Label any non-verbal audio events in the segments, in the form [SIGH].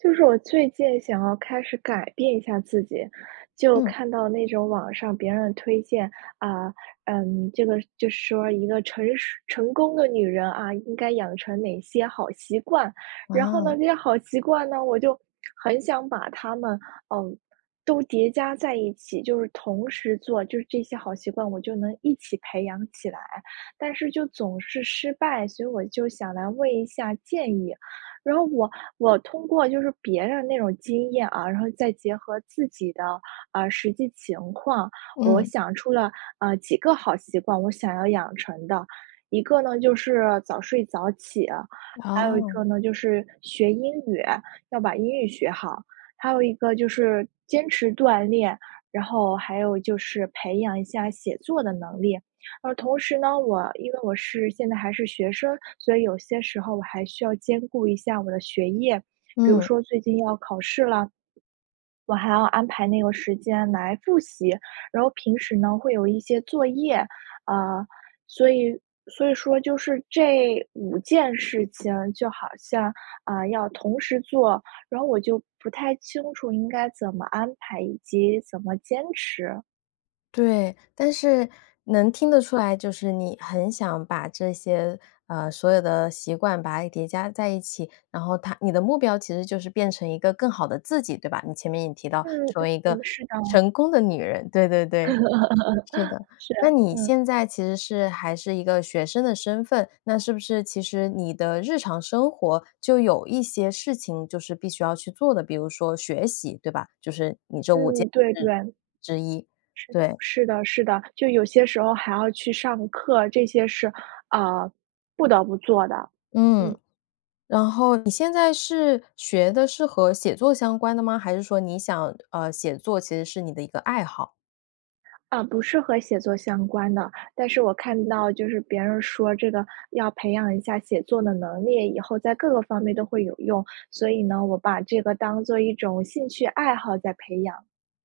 就是我最近想要开始改变一下自己，就嗯。看到那种网上别人推荐，啊，嗯，这个就是说一个成熟成功的女人，啊，应该养成哪一些好习惯，然后呢，啊。这些好习惯呢，我就很想把它们，嗯，都叠加在一起。就是同时做就是这些好习惯，我就能一起培养起来，但是就总是失败，所以我就想来问一下建议。然后我我通过就是别人那种经验啊，然后再结合自己的，呃，实际情况，我嗯。想出了，呃，几个好习惯，我想要养成的。一个呢，就是早睡早起啊；还有一个哦。呢，就是学英语，要把英语学好；还有一个就是坚持锻炼；然后还有就是培养一下写作的能力。而同时呢，我因为我是现在还是学生，所以有些时候我还需要兼顾一下我的学业。比如嗯。说最近要考试了，我还要安排那个时间来复习。然后平时呢，会有一些作业，呃，所以所以说就是这五件事情，就好像，啊，要同时做，然后我就不太清楚应该怎么安排以及怎么坚持。对，但是，能听得出来，就是你很想把这些，呃，所有的习惯把它叠加在一起。然后它你的目标其实就是变成一个更好的自己，对吧？你前面也提到，嗯嗯成为一个嗯，是的。成功的女人，对对对，是的，[LAUGHS] 是那啊，你嗯。现在其实是还是一个学生的身份。那是不是其实你的日常生活，就有一些事情就是必须要去做的，比如说学习，对吧？就是你这5件嗯，对事对。之一，是的对。是的是的，就有些时候还要去上课，这些是，啊，不得不做的，嗯。嗯。然后你现在是，学的是和写作相关的吗？还是说你想，呃，写作其实是你的一个爱好？啊，不是和写作相关的。但是我看到就是别人说这个，要培养一下写作的能力，以后在各个方面都会有用，所以呢，我把这个当作一种兴趣爱好在培养。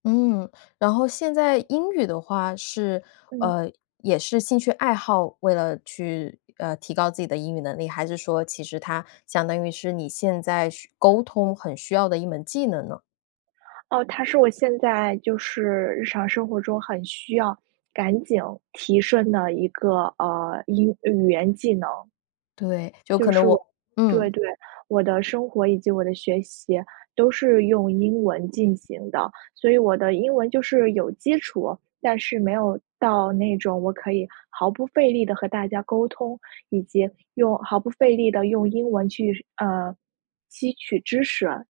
嗯，然后现在英语的话，是，嗯。呃，也是兴趣爱好，为了去，呃，提高自己的英语能力，还是说其实它相当于是你现在需沟通很需要的一门技能呢？哦，它是我现在就是日常生活中很需要，赶紧提升的一个，呃，英语言技能。对，就就可是能我我对，嗯。对，我的生活以及我的学习都是用英文进行的，所以我的英文就是有基础，但是没有到那种我可以毫不费力地和大家沟通，以及用毫不费力地用英文去，呃，吸取知识。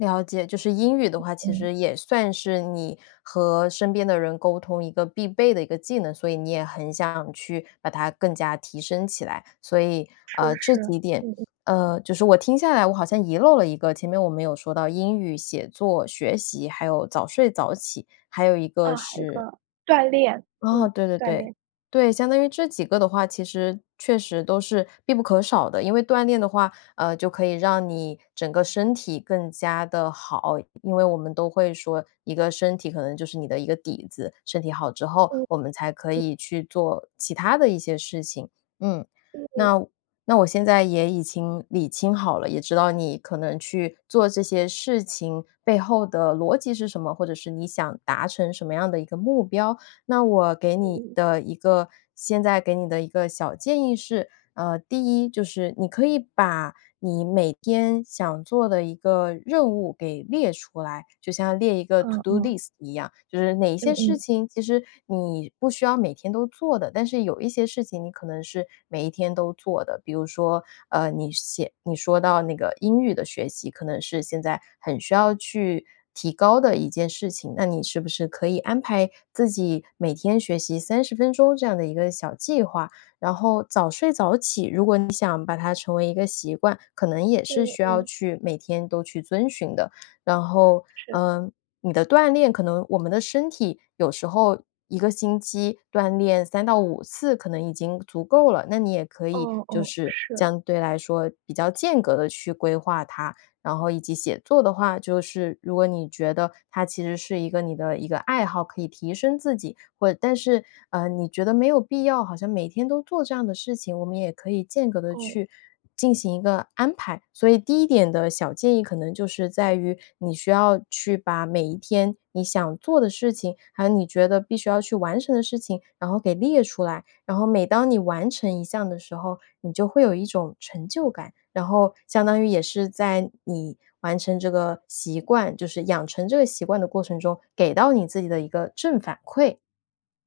了解，就是英语的话，其嗯。实也算是你和身边的人沟通一个必备的一个技能，所以你也很想去把它更加提升起来。所以，是，呃，这是，几点嗯嗯。呃，就是我听下来，我好像遗漏了一个，前面我们有说到英语、写作、学习，还有早睡早起，还有一个啊，还一是个，锻炼，哦，嗯，对对锻对，炼。对，相当于这几个的话其实确实都是必不可少的。因为锻炼的话，呃，就可以让你整个身体更加地好，因为我们都会说，一个身体可能就是你的一个底子，身体好之后嗯，我们才可嗯。以去做其它的一些事情，嗯。嗯。那那我现在也已经理清好了，也知道你可能去做这些事情背后的逻辑是什么，或者是你想达成什么样的一个目标。那我给嗯你嗯。的一个现在给你的一个小建议是，啊，第一就是你可以把你每天想做的一个任务给列出来，就像列一个 to 嗯，do 嗯。list 一样。就是哪一些嗯事嗯。情，其实你不需要每天都做的，但是有一些事情你可能是每一天都做的。比如说，呃，你写你说到那个英语的学习，可能是现在很需要去提高的一件事情，那你是不是可以安排自己每天学习30分钟这样的一个小计划。然后早睡早起如果你想把它成为一个习惯，可能也是嗯需要嗯。去每天都去遵循的。然后，是。嗯，你的锻炼可能我们的身体有时候一个星期锻炼3到5次，可能已经足够了，那你也可以，哦就哦，是是。相对来说比较间隔地去规划它。然后以及写作的话就是，如果你觉得它其实是一个你的一个爱好，可以提升自己，会但是呃，你觉得没有必要，好像每天都做这样的事情，我们也可以间隔地哦。去进行一个安排。所以第一点的小建议可能就是在于，你需要去把每一天你想做的事情，还有你觉得必须要去完成的事情，然后给列出来，然后每当你完成一项的时候，你就会有一种成就感，然后相当于也是在你完成这个习惯就是养成这个习惯的过程中给到你自己的一个正反馈，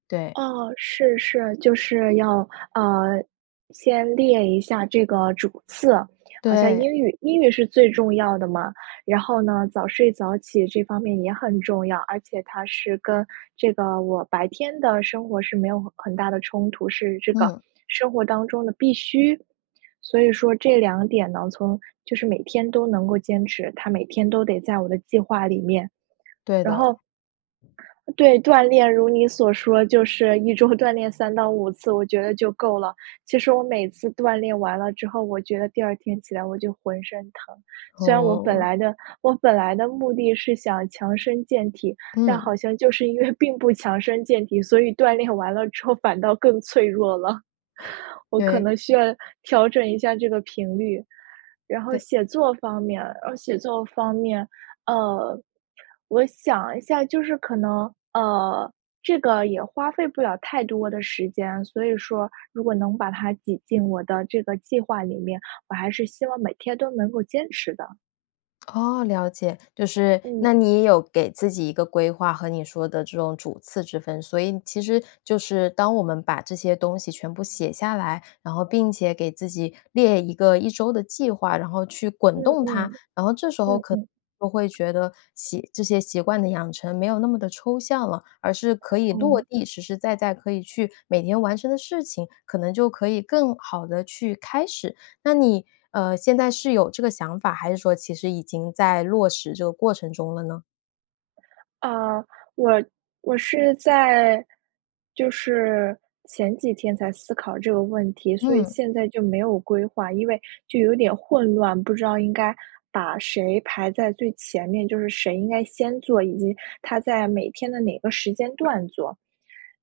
对。哦，是是，就是要呃，先列一下这个主次。好像对。英语英语是最重要的嘛，然后呢，早睡早起这方面也很重要，而且它是跟这个我白天的生活是没有很大的冲突，是这个嗯。生活当中的必需。所以说这两点呢，从就是每天都能够坚持，它每天都得在我的计划里面。对然的。后对，锻炼，如你所说，就是一周锻炼3到5次，我觉得就够了。其实我每次锻炼完了之后，我觉得第二天起来我就浑身疼，虽然我本哦。来的我本来的目的是想强身健体，但嗯。好像就是因为并不强身健体，所以锻炼完了之后反倒更脆弱了。我可对。能需要调整一下这个频率。然后对。写作方面然后写作方面，呃，我想一下，就是可能呃，这个也花费不了太多的时间，所以说如果能把它挤进我的这个计划里面，我还是希望每天都能够坚持的。哦，了解，就是，嗯。那你有给自己一个规划和你说的这种主次之分，所以其实就是当我们把这些东西全部写下来，然后并且给自己列一个一周的计划，然后去滚嗯动它，嗯，然后这时候嗯可嗯。能会觉得习这些习惯的养成没有那么地抽象了，而是可以落哦。地，实实在在可以去每天完成的事情，可能就可以更好地去开始。那你，呃，现在是有这个想法，还是说其实已经在落实这个过程中了呢？啊，我我是在就是前几天才思考这个问题，所以嗯。现在就没有规划，因为就有点混乱，不知道应该把谁排在最前面，就是谁应该先做，以及它在每天的哪个时间段做。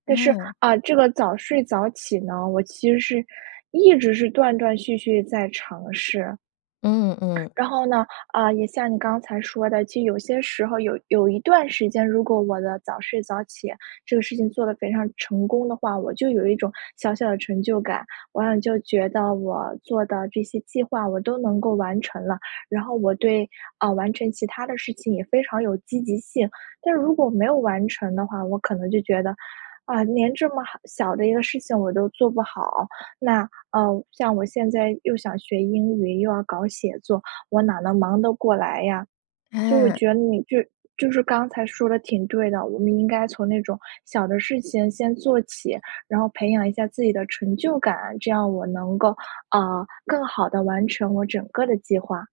但是，嗯。啊，这个早睡早起呢，我其实是，一直是断断续续在尝试。嗯嗯。然 [INHALES] 后呢，啊，也像你刚才说的，就有些时候儿有有一段时间，如果我的早睡早起，这个事情做得非常成功的话，我就有一种小小的成就感，我好像就觉得我做的这些计划我都能够完成了，然后我对啊，完成其它的事情也非常有积极性。但是如果没有完成的话，我可能就觉得，啊，连这么好小的一个事情我都做不好，那呃，像我现在又想学英语，又要搞写作，我哪能忙得过来呀。所以我嗯。觉得你就是就是刚才说的挺对的，我们应该从那种小的事情先做起，然后培养一下自己的成就感，这样我能够，呃，更好地完成我整个的计划。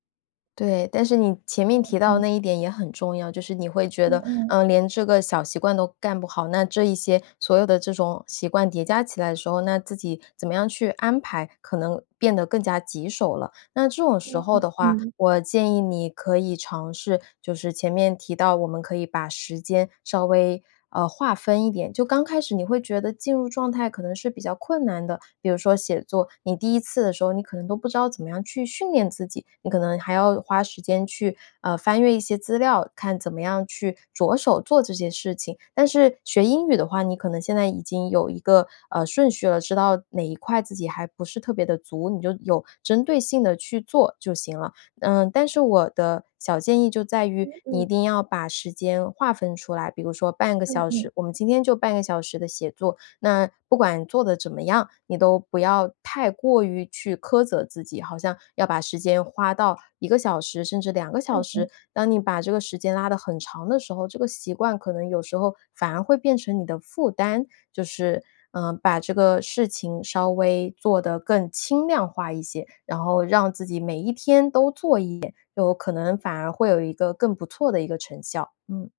对，但是你前面嗯，提到的嗯。那一点也很重要，就是你会觉嗯得，嗯。呃，连这个小习惯都干不好，那这一些所有的这种习惯叠加起来的时候，那自己怎么样去安排，可能变得更加棘手了。那这种时嗯，候的话，嗯。我建议你可以尝试就是前面提到我们可以把时间稍微，呃，划分一点。就刚开始你会觉得进入状态可能是比较困难的。比如说写作，你第一次的时候，你可能都不知道怎么样去训练自己，你可能还要花时间去，呃，翻阅一些资料，看怎么样去着手做这件事情。但是学英语的话，你可能现在已经有一个，呃，顺序了，知道哪一块自己还不是特别地足，你就有针对性地去做就行了。嗯，但是我的小建议就在于嗯，你一嗯。定要把时间划分出来，比如说半个嗯小嗯。时我们今天就半个小时的写作，那不管做得怎么样，你都不要太过于去苛责自己，好像要把时间花到1个小时甚至2个小嗯时，嗯。当你把这个时间拉得很长的时候，这个习惯可能有时候反而会变成你的负担。就是呃，把这个事情稍微做得更轻量化一些，然后让自己每一天都做一点，有可能反而会有一个更不错的一个成效，嗯。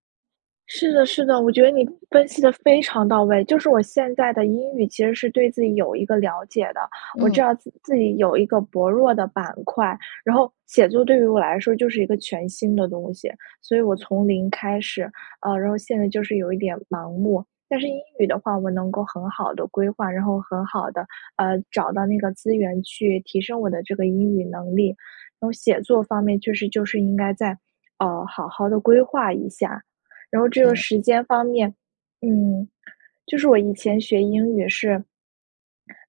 是的是的，我觉得你，分析得非常到位，就是我现在的英语其实是对自己有一个了解的，我知嗯。道自自己有一个薄弱的板块。然后，写作对于我来说就是一个全新的东西，所以我从零开始，啊。然后现在就是有一点盲目。但是英语的话我能够很好地规划，然后很好地，呃，找到那个资源去提升我的这个英语能力，然后写作方面确实就是应该再，呃，好好地规划一下。然后这个对。时间方面，嗯，就是我以前学英语是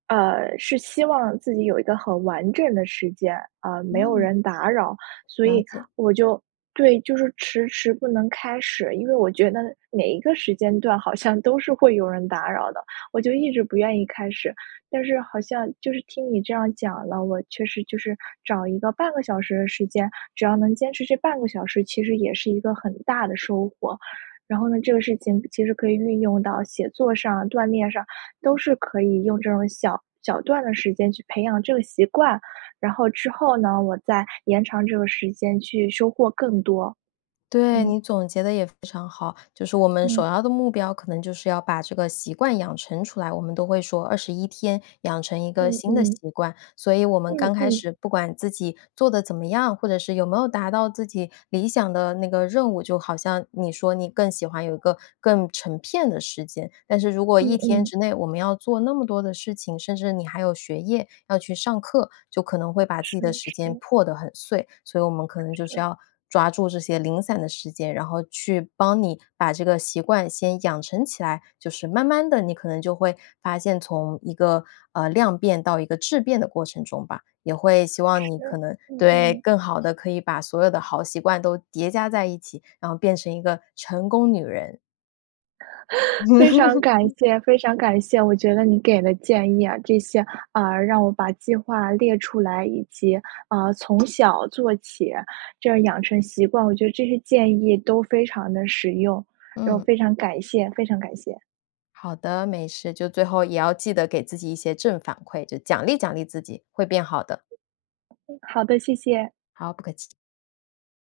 呃，是希望自己有一个很完整的时间，啊，没有嗯。人打扰。所了以解。我就对，就是迟迟不能开始，因为我觉得每一个时间段好像都是会有人打扰的，我就一直不愿意开始。但是好像就是听你这样讲了，我确实就是，找一个半个小时的时间，只要能坚持这半个小时，其实也是一个很大的收获。然后呢，这个事情其实可以运用到写作上、锻炼上，都是可以用这种小小段的时间去培养这个习惯，然后之后呢，我再延长这个时间去收获更多。对，嗯。你总结得也非常好。就是我们嗯。首要的目标可能就是要把这个习惯养成出来，我们都会说21天养成一个嗯新的嗯。习惯，所以我们嗯刚开嗯。始不管自己做得怎么样，或者是有没有达到自己理想的那个任务，就好像你说你更喜欢有一个更成片的时间，但是如果1嗯天嗯。之内我们要做那么多的事情，甚至你还有学业要去上课，就可能会把自己是的时间是。破得很碎。所以我们可能就是是。要，抓住这些零散的时间，然后去帮你把这个习惯先养成起来。就是慢慢地你可能就会发现从一个，呃，量变到一个质变的过程中吧，也会希望是，你可能嗯对，嗯。更好地可以把所有的好习惯都叠加在一起，然后变成一个成功女人。[LAUGHS] 非常感 [LAUGHS] 谢非常感谢，我觉得你给的建议啊，这些，啊，让我把计划列出来，以及，啊，从小做起，这样养成习惯。我觉得这些建议都非常地实用，然后嗯。非常感谢非常感谢。好的，没事，就最后也要记得给自己一些正反馈，就奖励奖励自己会变好的。嗯，好的，谢谢。好，不客气。